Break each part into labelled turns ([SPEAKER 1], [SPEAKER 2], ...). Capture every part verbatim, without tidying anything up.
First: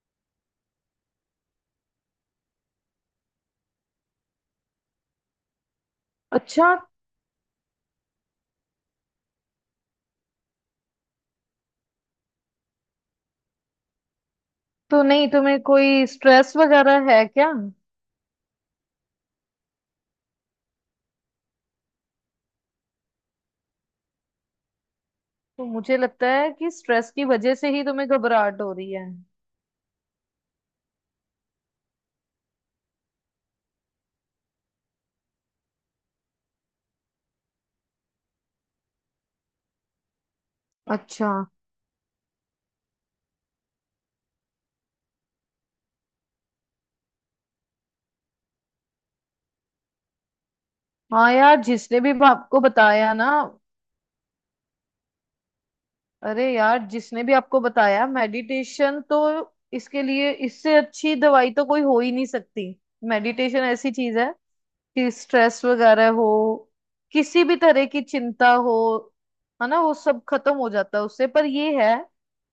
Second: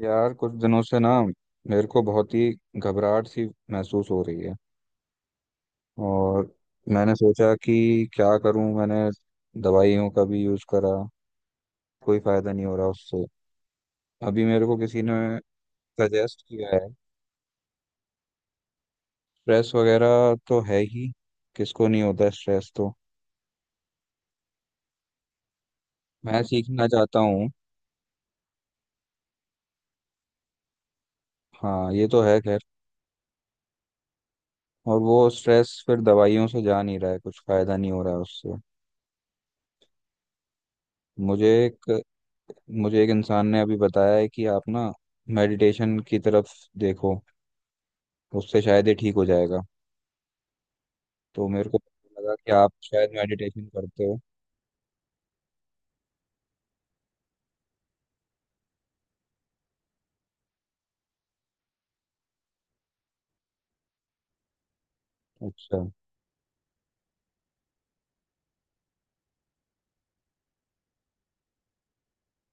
[SPEAKER 1] यार कुछ दिनों से ना मेरे को बहुत ही घबराहट सी महसूस हो रही है। और
[SPEAKER 2] अच्छा।
[SPEAKER 1] मैंने सोचा कि क्या करूं। मैंने दवाइयों का भी यूज़ करा, कोई फ़ायदा नहीं हो रहा उससे। अभी मेरे को किसी
[SPEAKER 2] तो
[SPEAKER 1] ने
[SPEAKER 2] नहीं तुम्हें कोई
[SPEAKER 1] सजेस्ट
[SPEAKER 2] स्ट्रेस
[SPEAKER 1] किया है।
[SPEAKER 2] वगैरह है क्या?
[SPEAKER 1] स्ट्रेस वगैरह तो है ही, किसको नहीं होता है स्ट्रेस, तो
[SPEAKER 2] तो मुझे लगता
[SPEAKER 1] मैं
[SPEAKER 2] है कि
[SPEAKER 1] सीखना
[SPEAKER 2] स्ट्रेस
[SPEAKER 1] चाहता
[SPEAKER 2] की
[SPEAKER 1] हूँ।
[SPEAKER 2] वजह से ही तुम्हें घबराहट हो रही है।
[SPEAKER 1] हाँ ये तो है खैर, और वो स्ट्रेस फिर दवाइयों से जा नहीं रहा है, कुछ फ़ायदा नहीं हो रहा है उससे।
[SPEAKER 2] अच्छा।
[SPEAKER 1] मुझे एक मुझे एक इंसान ने अभी बताया है कि आप ना मेडिटेशन की तरफ देखो, उससे शायद ये ठीक हो जाएगा।
[SPEAKER 2] हाँ
[SPEAKER 1] तो
[SPEAKER 2] यार,
[SPEAKER 1] मेरे को
[SPEAKER 2] जिसने भी
[SPEAKER 1] लगा कि
[SPEAKER 2] आपको
[SPEAKER 1] आप शायद
[SPEAKER 2] बताया ना,
[SPEAKER 1] मेडिटेशन करते हो।
[SPEAKER 2] अरे यार जिसने भी आपको बताया मेडिटेशन, तो इसके लिए इससे अच्छी दवाई तो कोई हो ही नहीं सकती। मेडिटेशन ऐसी चीज है कि स्ट्रेस
[SPEAKER 1] अच्छा,
[SPEAKER 2] वगैरह हो, किसी भी तरह की चिंता हो, है ना, वो सब खत्म हो जाता है उससे। पर ये है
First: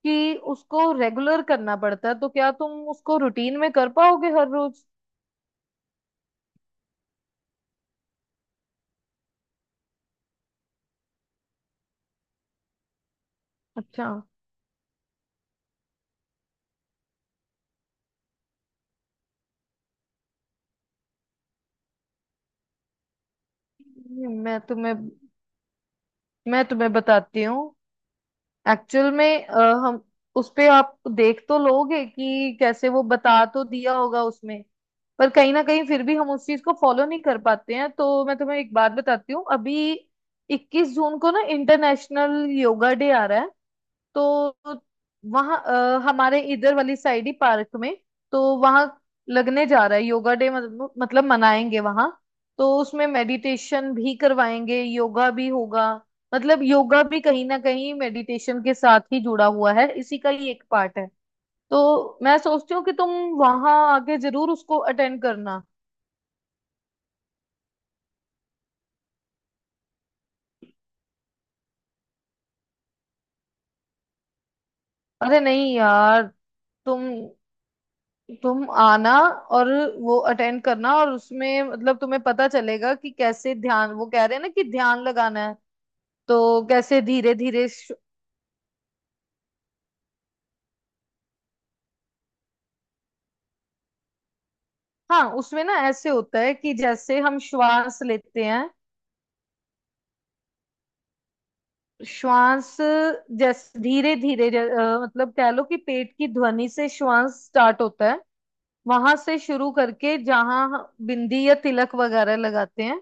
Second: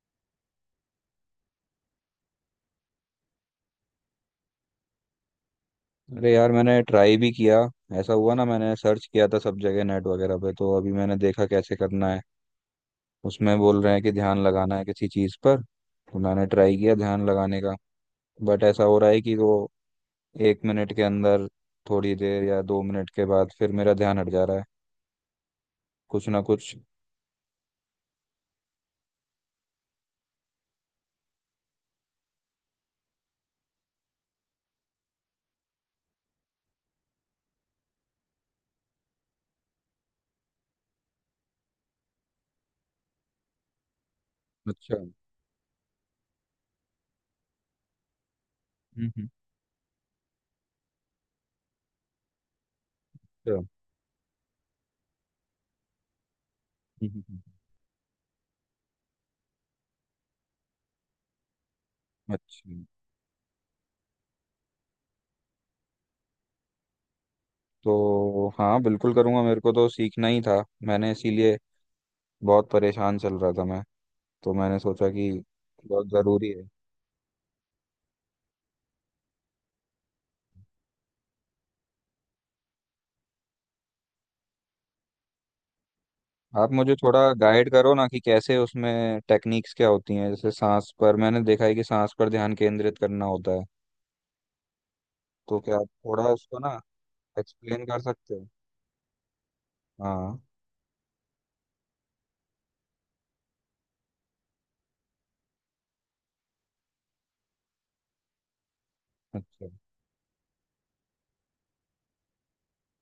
[SPEAKER 2] कि उसको रेगुलर करना पड़ता है। तो क्या तुम उसको रूटीन में कर पाओगे हर रोज?
[SPEAKER 1] अरे यार मैंने ट्राई भी किया। ऐसा हुआ ना, मैंने सर्च किया था सब जगह नेट वगैरह पे, तो अभी मैंने देखा कैसे करना है। उसमें बोल रहे हैं
[SPEAKER 2] अच्छा।
[SPEAKER 1] कि ध्यान लगाना है किसी चीज़ पर, तो मैंने ट्राई किया ध्यान लगाने का। बट ऐसा हो रहा है कि वो एक मिनट के अंदर, थोड़ी देर या दो मिनट के बाद फिर मेरा ध्यान हट जा रहा
[SPEAKER 2] मैं
[SPEAKER 1] है
[SPEAKER 2] तुम्हें
[SPEAKER 1] कुछ ना
[SPEAKER 2] मैं
[SPEAKER 1] कुछ।
[SPEAKER 2] तुम्हें बताती हूँ। एक्चुअल में अ, हम उस पे आप देख तो लोगे कि कैसे वो बता तो दिया होगा उसमें। पर कहीं ना कहीं फिर भी हम उस चीज को फॉलो नहीं कर पाते हैं। तो मैं तुम्हें एक बात बताती हूँ। अभी इक्कीस जून को ना इंटरनेशनल योगा डे आ रहा है। तो
[SPEAKER 1] अच्छा। हम्म।
[SPEAKER 2] वहाँ अ, हमारे इधर वाली साइड ही पार्क में, तो वहाँ
[SPEAKER 1] हम्म।
[SPEAKER 2] लगने जा रहा है योगा डे, मतलब मतलब मनाएंगे वहाँ। तो उसमें
[SPEAKER 1] अच्छा।
[SPEAKER 2] मेडिटेशन भी करवाएंगे, योगा भी होगा। मतलब योगा
[SPEAKER 1] हम्म,
[SPEAKER 2] भी
[SPEAKER 1] हम्म, हम्म।
[SPEAKER 2] कहीं ना कहीं मेडिटेशन के साथ ही जुड़ा हुआ है, इसी का ही एक पार्ट है। तो मैं सोचती
[SPEAKER 1] अच्छा।
[SPEAKER 2] हूँ कि तुम वहाँ आके जरूर उसको अटेंड करना।
[SPEAKER 1] तो हाँ बिल्कुल करूँगा, मेरे को तो सीखना ही था, मैंने इसीलिए बहुत परेशान चल रहा था, मैं तो मैंने सोचा कि
[SPEAKER 2] अरे नहीं
[SPEAKER 1] बहुत
[SPEAKER 2] यार,
[SPEAKER 1] ज़रूरी है।
[SPEAKER 2] तुम तुम आना और वो अटेंड करना। और उसमें मतलब तुम्हें पता चलेगा कि कैसे ध्यान, वो कह रहे हैं ना कि ध्यान लगाना है, तो
[SPEAKER 1] आप मुझे
[SPEAKER 2] कैसे
[SPEAKER 1] थोड़ा
[SPEAKER 2] धीरे धीरे।
[SPEAKER 1] गाइड करो ना कि कैसे उसमें टेक्निक्स क्या होती हैं, जैसे सांस पर मैंने देखा है कि सांस पर ध्यान केंद्रित करना होता है,
[SPEAKER 2] हाँ,
[SPEAKER 1] तो
[SPEAKER 2] उसमें ना
[SPEAKER 1] क्या आप
[SPEAKER 2] ऐसे
[SPEAKER 1] थोड़ा
[SPEAKER 2] होता है
[SPEAKER 1] उसको
[SPEAKER 2] कि
[SPEAKER 1] ना
[SPEAKER 2] जैसे हम
[SPEAKER 1] एक्सप्लेन
[SPEAKER 2] श्वास
[SPEAKER 1] कर सकते
[SPEAKER 2] लेते
[SPEAKER 1] हो।
[SPEAKER 2] हैं,
[SPEAKER 1] हाँ।
[SPEAKER 2] श्वास जैसे धीरे धीरे, मतलब कह लो कि पेट की ध्वनि से श्वास स्टार्ट होता है। वहां से
[SPEAKER 1] अच्छा।
[SPEAKER 2] शुरू करके जहां बिंदी या तिलक वगैरह लगाते हैं,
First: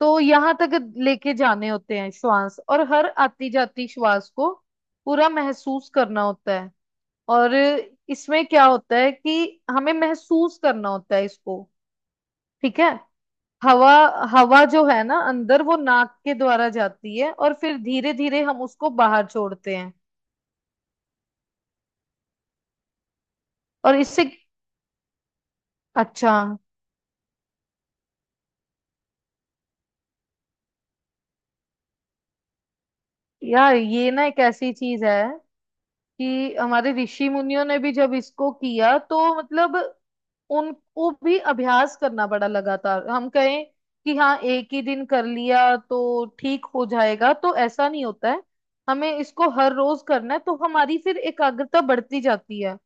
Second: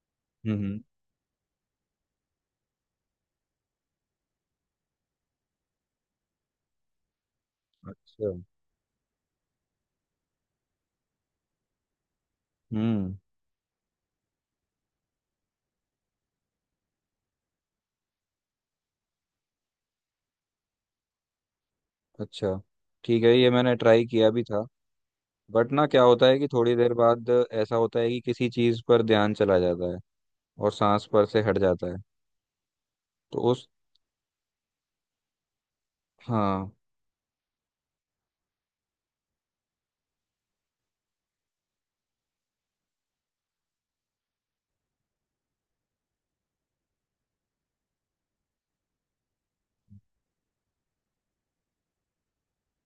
[SPEAKER 2] तो
[SPEAKER 1] हम्म
[SPEAKER 2] यहाँ तक
[SPEAKER 1] हम्म।
[SPEAKER 2] लेके जाने होते हैं श्वास, और हर आती जाती श्वास को पूरा महसूस करना होता है। और
[SPEAKER 1] अच्छा।
[SPEAKER 2] इसमें क्या होता है कि हमें महसूस करना होता है इसको। ठीक है।
[SPEAKER 1] हम्म।
[SPEAKER 2] हवा, हवा जो है ना अंदर, वो नाक के द्वारा जाती है और फिर धीरे धीरे हम उसको बाहर छोड़ते हैं।
[SPEAKER 1] अच्छा ठीक है, ये मैंने
[SPEAKER 2] और
[SPEAKER 1] ट्राई
[SPEAKER 2] इससे
[SPEAKER 1] किया भी था। बट ना क्या होता
[SPEAKER 2] अच्छा।
[SPEAKER 1] है कि थोड़ी देर बाद ऐसा होता है कि किसी चीज पर ध्यान चला जाता है और सांस पर से हट जाता है, तो उस।
[SPEAKER 2] यार ये ना एक ऐसी चीज है कि
[SPEAKER 1] हाँ।
[SPEAKER 2] हमारे ऋषि मुनियों ने भी जब इसको किया, तो मतलब उनको भी अभ्यास करना पड़ा लगातार। हम कहें कि हाँ एक ही दिन कर लिया तो ठीक हो जाएगा, तो ऐसा नहीं होता है। हमें इसको हर रोज करना है, तो हमारी फिर एकाग्रता बढ़ती जाती है।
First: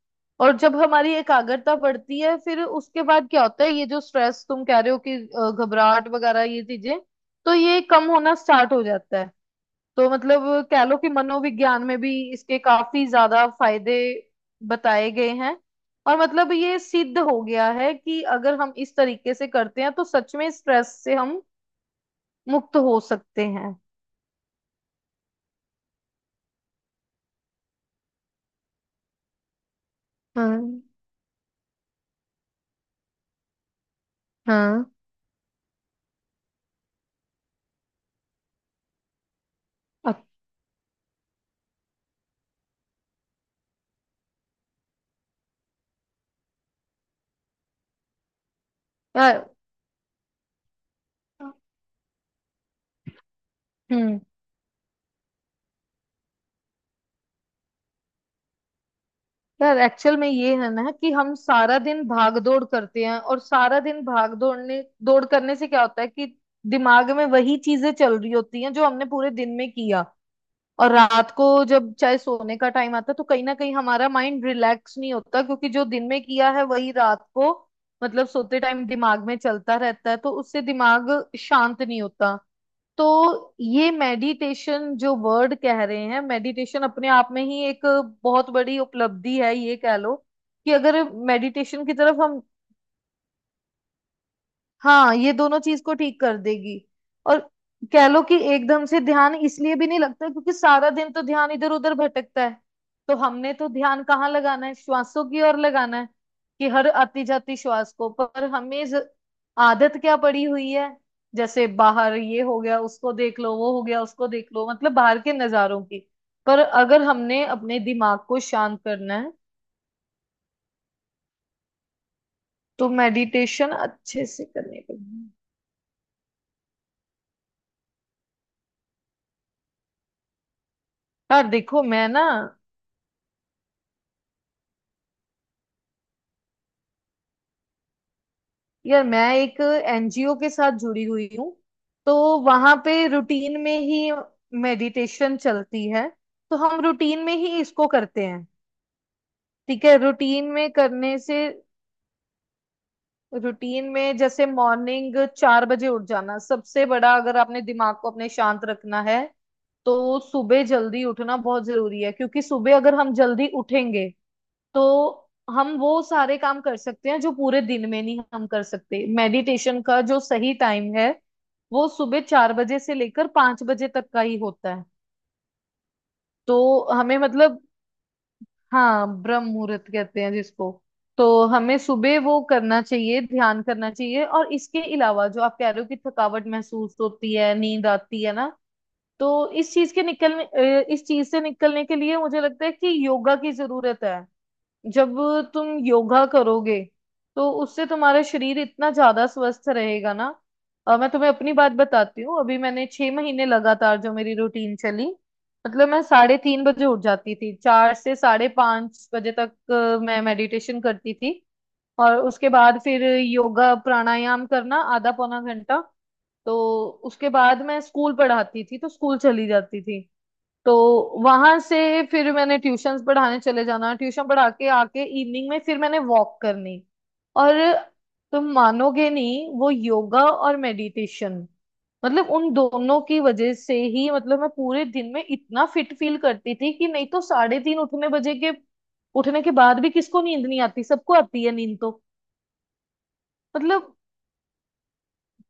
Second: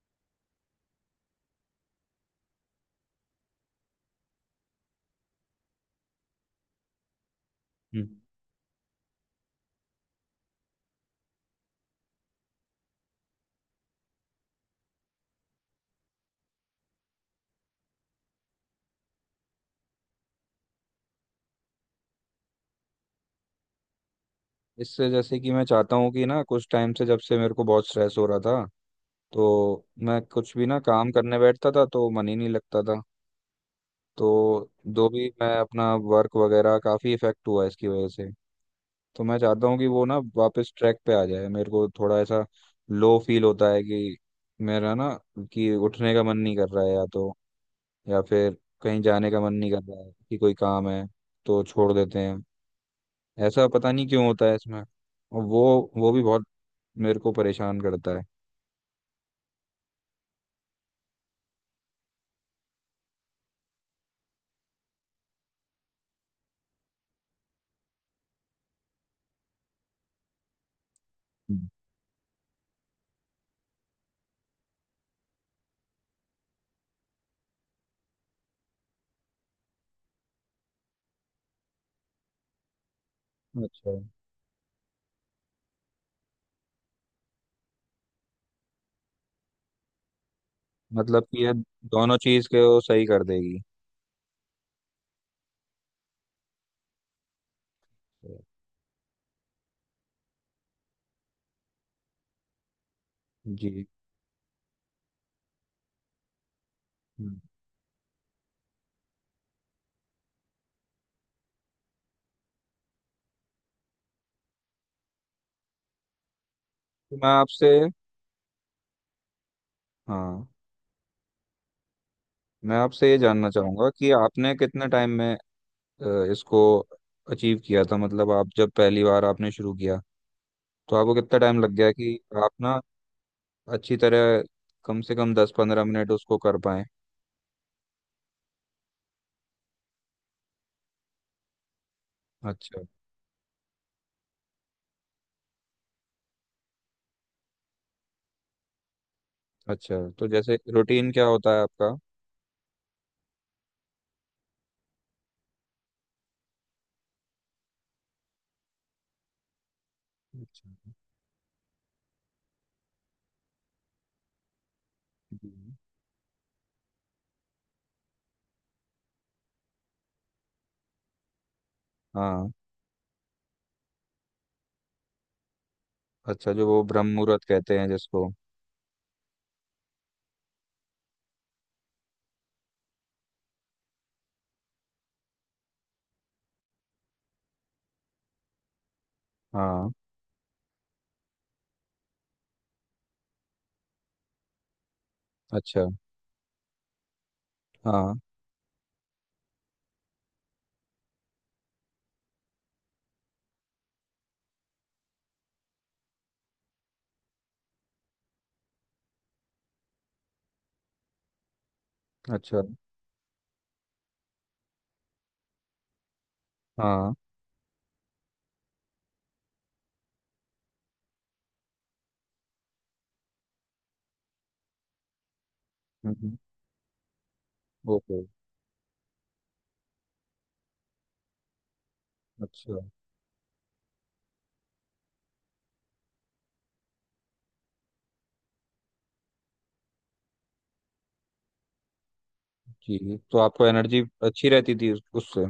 [SPEAKER 2] और जब हमारी एकाग्रता बढ़ती है, फिर उसके बाद क्या होता है, ये जो स्ट्रेस तुम कह रहे हो कि अ, घबराहट वगैरह ये चीजें, तो ये
[SPEAKER 1] हम्म।
[SPEAKER 2] कम होना स्टार्ट हो जाता है। तो मतलब कह लो कि मनोविज्ञान में भी इसके काफी ज्यादा फायदे बताए गए हैं। और मतलब ये सिद्ध हो गया है कि अगर हम इस तरीके से करते हैं तो सच में स्ट्रेस से हम मुक्त हो सकते हैं।
[SPEAKER 1] इससे जैसे कि मैं चाहता हूँ कि ना, कुछ टाइम से जब से मेरे को बहुत स्ट्रेस हो रहा था, तो मैं कुछ भी ना
[SPEAKER 2] हाँ।
[SPEAKER 1] काम करने बैठता था तो मन ही नहीं लगता था। तो
[SPEAKER 2] हाँ।
[SPEAKER 1] जो भी मैं अपना वर्क वगैरह, काफी इफेक्ट हुआ इसकी वजह से। तो मैं चाहता हूँ कि वो ना
[SPEAKER 2] अ-
[SPEAKER 1] वापस ट्रैक पे आ जाए। मेरे को थोड़ा ऐसा लो फील होता है कि मेरा ना, कि उठने का मन नहीं कर रहा है या तो, या फिर कहीं जाने का
[SPEAKER 2] यार।
[SPEAKER 1] मन नहीं कर रहा है, कि कोई काम है तो छोड़ देते हैं। ऐसा पता नहीं
[SPEAKER 2] हम्म।
[SPEAKER 1] क्यों होता है इसमें, और वो वो भी बहुत मेरे को परेशान करता है।
[SPEAKER 2] यार एक्चुअल में ये है ना कि हम सारा दिन भाग दौड़ करते हैं, और सारा दिन भाग दौड़ने दौड़ करने से क्या होता है कि दिमाग में वही चीजें चल रही होती हैं जो हमने पूरे दिन में किया। और रात को
[SPEAKER 1] हम्म।
[SPEAKER 2] जब चाहे सोने का टाइम आता है, तो कहीं ना कहीं हमारा माइंड रिलैक्स नहीं होता, क्योंकि जो दिन में किया है वही रात को, मतलब सोते टाइम दिमाग में चलता रहता है, तो उससे दिमाग शांत नहीं होता। तो ये
[SPEAKER 1] अच्छा,
[SPEAKER 2] मेडिटेशन जो वर्ड कह रहे हैं, मेडिटेशन अपने आप में ही एक बहुत बड़ी उपलब्धि है, ये कह लो। कि अगर
[SPEAKER 1] मतलब कि ये
[SPEAKER 2] मेडिटेशन की
[SPEAKER 1] दोनों
[SPEAKER 2] तरफ हम,
[SPEAKER 1] चीज़ के वो सही कर देगी।
[SPEAKER 2] हाँ ये दोनों चीज को ठीक कर देगी। और कह लो कि एकदम से ध्यान इसलिए भी नहीं लगता क्योंकि सारा दिन तो ध्यान इधर उधर भटकता है। तो हमने तो
[SPEAKER 1] जी।
[SPEAKER 2] ध्यान कहाँ लगाना है, श्वासों की ओर लगाना है, कि हर आती
[SPEAKER 1] हम्म।
[SPEAKER 2] जाती श्वास को। पर हमें ज- आदत क्या पड़ी हुई है, जैसे बाहर ये हो गया उसको देख लो, वो हो गया उसको देख लो, मतलब बाहर के नजारों की। पर अगर
[SPEAKER 1] तो मैं
[SPEAKER 2] हमने
[SPEAKER 1] आपसे,
[SPEAKER 2] अपने दिमाग को शांत करना है
[SPEAKER 1] हाँ, मैं
[SPEAKER 2] तो
[SPEAKER 1] आपसे ये जानना
[SPEAKER 2] मेडिटेशन
[SPEAKER 1] चाहूंगा कि
[SPEAKER 2] अच्छे से
[SPEAKER 1] आपने
[SPEAKER 2] करनी
[SPEAKER 1] कितने टाइम
[SPEAKER 2] पड़ेगी।
[SPEAKER 1] में अ, इसको अचीव किया था, मतलब आप जब पहली बार आपने शुरू किया तो आपको कितना
[SPEAKER 2] यार
[SPEAKER 1] टाइम लग
[SPEAKER 2] देखो
[SPEAKER 1] गया
[SPEAKER 2] मैं
[SPEAKER 1] कि
[SPEAKER 2] ना,
[SPEAKER 1] आप ना अच्छी तरह कम से कम दस पंद्रह मिनट उसको कर पाए।
[SPEAKER 2] यार मैं एक एनजीओ के साथ जुड़ी हुई हूँ, तो वहां
[SPEAKER 1] अच्छा।
[SPEAKER 2] पे रूटीन में ही मेडिटेशन चलती है। तो हम रूटीन में ही इसको करते हैं। ठीक
[SPEAKER 1] अच्छा
[SPEAKER 2] है।
[SPEAKER 1] तो
[SPEAKER 2] रूटीन
[SPEAKER 1] जैसे
[SPEAKER 2] में
[SPEAKER 1] रूटीन
[SPEAKER 2] करने
[SPEAKER 1] क्या
[SPEAKER 2] से,
[SPEAKER 1] होता है आपका।
[SPEAKER 2] रूटीन में जैसे मॉर्निंग चार बजे उठ जाना सबसे बड़ा, अगर आपने दिमाग को अपने शांत रखना है तो सुबह
[SPEAKER 1] अच्छा।
[SPEAKER 2] जल्दी उठना बहुत जरूरी है, क्योंकि सुबह अगर हम जल्दी उठेंगे तो हम
[SPEAKER 1] हम्म।
[SPEAKER 2] वो सारे काम कर सकते हैं जो पूरे दिन में नहीं हम कर सकते। मेडिटेशन का जो सही टाइम है, वो सुबह
[SPEAKER 1] हाँ,
[SPEAKER 2] चार बजे से लेकर पांच बजे तक का ही होता है।
[SPEAKER 1] अच्छा
[SPEAKER 2] तो
[SPEAKER 1] जो वो ब्रह्म
[SPEAKER 2] हमें
[SPEAKER 1] मुहूर्त
[SPEAKER 2] मतलब,
[SPEAKER 1] कहते हैं जिसको।
[SPEAKER 2] हाँ ब्रह्म मुहूर्त कहते हैं जिसको। तो हमें सुबह वो करना चाहिए, ध्यान करना चाहिए। और इसके अलावा जो आप कह रहे हो कि थकावट महसूस होती है, नींद आती है ना, तो इस
[SPEAKER 1] हाँ।
[SPEAKER 2] चीज के निकलने, अ, इस चीज से निकलने के लिए मुझे लगता है कि योगा की जरूरत है। जब तुम
[SPEAKER 1] अच्छा।
[SPEAKER 2] योगा करोगे, तो उससे
[SPEAKER 1] हाँ।
[SPEAKER 2] तुम्हारा शरीर इतना ज्यादा स्वस्थ रहेगा ना। अ, मैं तुम्हें अपनी बात बताती हूँ, अभी मैंने छह महीने लगातार जो मेरी रूटीन चली, मतलब मैं साढ़े तीन बजे उठ जाती थी, चार से साढ़े पांच बजे तक अ, मैं मेडिटेशन करती थी, और उसके
[SPEAKER 1] अच्छा।
[SPEAKER 2] बाद फिर योगा प्राणायाम करना आधा पौना घंटा। तो
[SPEAKER 1] हाँ।
[SPEAKER 2] उसके बाद मैं स्कूल पढ़ाती थी, तो स्कूल चली जाती थी। तो वहां से फिर मैंने ट्यूशंस पढ़ाने चले जाना, ट्यूशन पढ़ा के आके इवनिंग में फिर मैंने
[SPEAKER 1] हम्म,
[SPEAKER 2] वॉक करनी। और
[SPEAKER 1] ओके।
[SPEAKER 2] तुम मानोगे नहीं, वो योगा और मेडिटेशन, मतलब उन
[SPEAKER 1] अच्छा,
[SPEAKER 2] दोनों की वजह से ही, मतलब मैं पूरे दिन में इतना फिट फील करती थी कि नहीं तो साढ़े तीन उठने बजे के, उठने के बाद भी किसको नींद नहीं आती, सबको आती है नींद। तो
[SPEAKER 1] जी तो आपको
[SPEAKER 2] मतलब
[SPEAKER 1] एनर्जी अच्छी रहती थी उस- उससे।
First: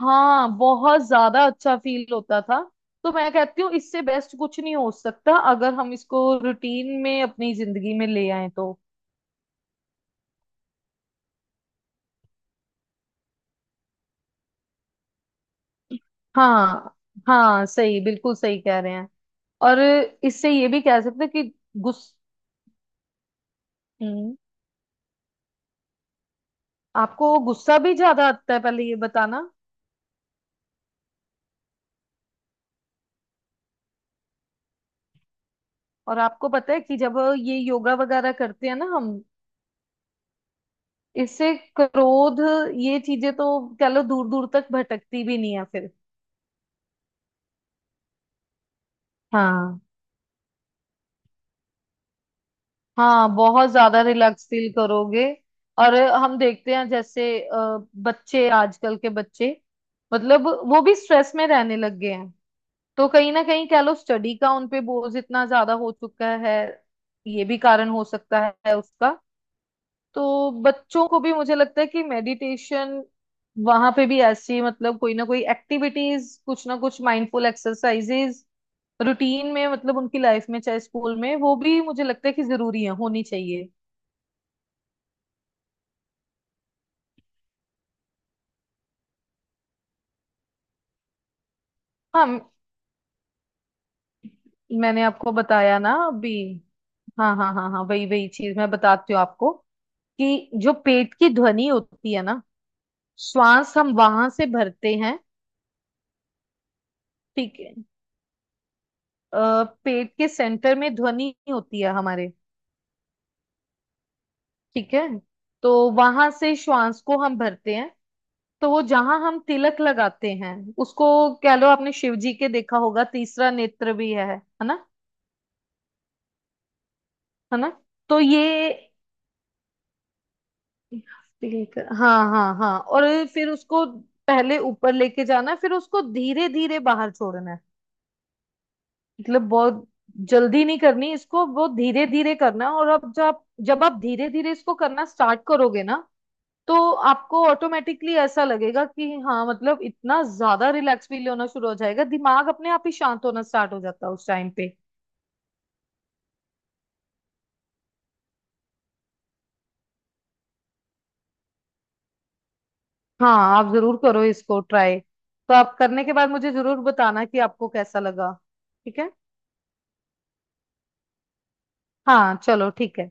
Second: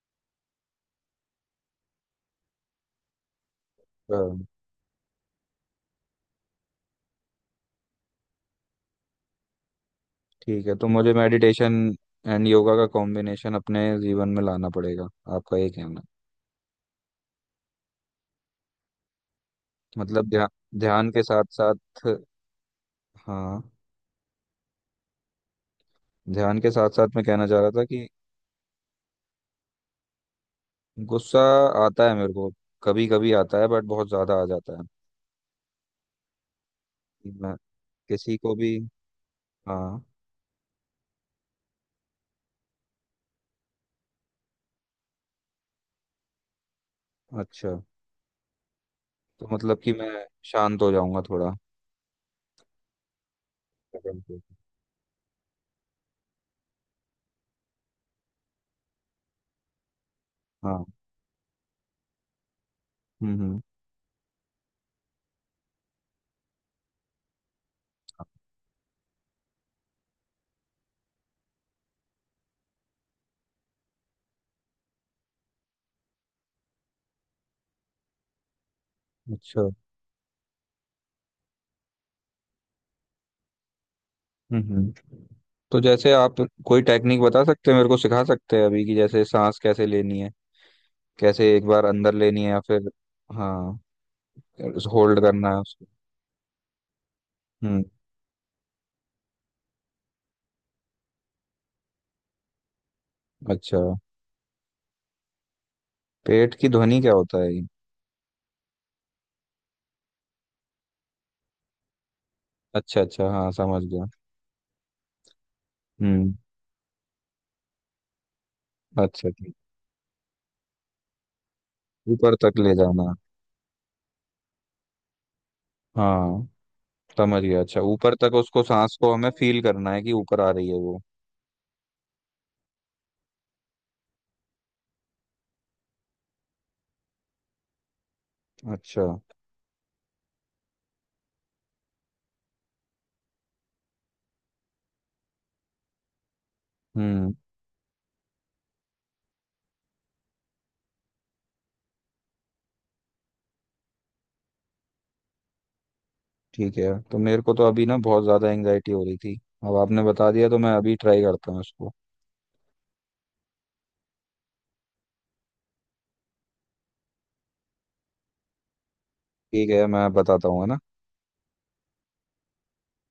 [SPEAKER 2] हाँ बहुत ज्यादा अच्छा फील होता था। तो मैं कहती हूँ इससे बेस्ट
[SPEAKER 1] हाँ,
[SPEAKER 2] कुछ नहीं हो सकता अगर हम इसको रूटीन में अपनी जिंदगी में ले आए तो।
[SPEAKER 1] ठीक है तो मुझे मेडिटेशन एंड योगा का कॉम्बिनेशन अपने जीवन में लाना पड़ेगा, आपका ये कहना।
[SPEAKER 2] हाँ। हाँ, सही बिल्कुल सही कह रहे हैं। और
[SPEAKER 1] मतलब ध्यान
[SPEAKER 2] इससे ये भी कह
[SPEAKER 1] ध्यान के
[SPEAKER 2] सकते हैं
[SPEAKER 1] साथ
[SPEAKER 2] कि
[SPEAKER 1] साथ,
[SPEAKER 2] गुस्स,
[SPEAKER 1] हाँ,
[SPEAKER 2] हम्म,
[SPEAKER 1] ध्यान के साथ साथ मैं
[SPEAKER 2] आपको
[SPEAKER 1] कहना चाह रहा
[SPEAKER 2] गुस्सा
[SPEAKER 1] था
[SPEAKER 2] भी
[SPEAKER 1] कि
[SPEAKER 2] ज्यादा आता है पहले ये बताना।
[SPEAKER 1] गुस्सा आता है मेरे को, कभी कभी आता है बट बहुत ज्यादा आ जाता है।
[SPEAKER 2] और आपको पता है कि जब
[SPEAKER 1] मैं
[SPEAKER 2] ये योगा वगैरह
[SPEAKER 1] किसी को
[SPEAKER 2] करते हैं
[SPEAKER 1] भी,
[SPEAKER 2] ना हम,
[SPEAKER 1] हाँ।
[SPEAKER 2] इससे क्रोध ये चीजें तो, कह लो दूर दूर तक भटकती भी नहीं है फिर।
[SPEAKER 1] अच्छा, तो मतलब
[SPEAKER 2] हाँ।
[SPEAKER 1] कि मैं शांत हो जाऊंगा थोड़ा।
[SPEAKER 2] हाँ बहुत ज्यादा रिलैक्स फील करोगे। और हम देखते हैं जैसे अ, बच्चे, आजकल के बच्चे, मतलब वो
[SPEAKER 1] हाँ।
[SPEAKER 2] भी स्ट्रेस में रहने लग गए हैं। तो कहीं
[SPEAKER 1] हम्म
[SPEAKER 2] ना
[SPEAKER 1] हम्म।
[SPEAKER 2] कहीं कह लो स्टडी का उन पे बोझ इतना ज्यादा हो चुका है, ये भी कारण हो सकता है उसका। तो बच्चों को भी मुझे लगता है कि मेडिटेशन, वहां पे भी ऐसी मतलब कोई ना कोई एक्टिविटीज, कुछ ना कुछ माइंडफुल एक्सरसाइजेज रूटीन में,
[SPEAKER 1] अच्छा।
[SPEAKER 2] मतलब उनकी लाइफ में चाहे स्कूल में, वो भी मुझे लगता है कि जरूरी है, होनी चाहिए।
[SPEAKER 1] हम्म हम्म। तो जैसे आप कोई टेक्निक बता सकते हैं, मेरे को सिखा सकते हैं अभी, कि जैसे सांस कैसे लेनी है, कैसे एक बार अंदर
[SPEAKER 2] हाँ
[SPEAKER 1] लेनी है या फिर, हाँ,
[SPEAKER 2] मैंने
[SPEAKER 1] होल्ड
[SPEAKER 2] आपको
[SPEAKER 1] करना है
[SPEAKER 2] बताया
[SPEAKER 1] उसको।
[SPEAKER 2] ना अभी। हाँ हाँ हाँ हाँ
[SPEAKER 1] हम्म।
[SPEAKER 2] वही वही चीज मैं बताती हूँ आपको, कि जो पेट की ध्वनि होती है ना, श्वास
[SPEAKER 1] अच्छा,
[SPEAKER 2] हम वहां से भरते हैं।
[SPEAKER 1] पेट की ध्वनि क्या होता है
[SPEAKER 2] ठीक
[SPEAKER 1] ये।
[SPEAKER 2] है। अ, पेट के सेंटर में ध्वनि होती है हमारे।
[SPEAKER 1] अच्छा अच्छा, हाँ समझ गया।
[SPEAKER 2] ठीक है। तो वहां
[SPEAKER 1] हम्म।
[SPEAKER 2] से श्वास को हम भरते हैं। तो वो जहां
[SPEAKER 1] अच्छा
[SPEAKER 2] हम
[SPEAKER 1] ठीक।
[SPEAKER 2] तिलक लगाते हैं उसको, कह लो आपने शिव जी
[SPEAKER 1] ऊपर
[SPEAKER 2] के
[SPEAKER 1] तक ले
[SPEAKER 2] देखा होगा
[SPEAKER 1] जाना,
[SPEAKER 2] तीसरा नेत्र भी है है ना,
[SPEAKER 1] हाँ, समझ
[SPEAKER 2] है
[SPEAKER 1] गया।
[SPEAKER 2] ना?
[SPEAKER 1] अच्छा, ऊपर
[SPEAKER 2] तो
[SPEAKER 1] तक
[SPEAKER 2] ये
[SPEAKER 1] उसको सांस को हमें फील करना है कि ऊपर आ रही है वो।
[SPEAKER 2] पिंक, हाँ हाँ हाँ, और फिर उसको पहले ऊपर लेके जाना है, फिर उसको धीरे धीरे बाहर छोड़ना है।
[SPEAKER 1] अच्छा।
[SPEAKER 2] मतलब बहुत जल्दी नहीं करनी इसको, बहुत धीरे धीरे करना है। और अब जब जब आप धीरे धीरे इसको करना स्टार्ट करोगे ना, तो
[SPEAKER 1] हम्म।
[SPEAKER 2] आपको ऑटोमेटिकली ऐसा लगेगा कि हाँ मतलब इतना ज्यादा रिलैक्स फील होना शुरू हो जाएगा, दिमाग अपने आप ही शांत होना स्टार्ट हो जाता है उस टाइम पे।
[SPEAKER 1] ठीक है, तो मेरे को तो अभी ना बहुत ज्यादा एंजाइटी हो रही थी, अब आपने बता दिया तो मैं अभी ट्राई करता हूँ उसको।
[SPEAKER 2] हाँ आप जरूर करो इसको ट्राई, तो आप करने के बाद मुझे जरूर बताना कि आपको कैसा लगा। ठीक है?
[SPEAKER 1] ठीक है, मैं बताता हूँ है ना।
[SPEAKER 2] हाँ चलो ठीक है।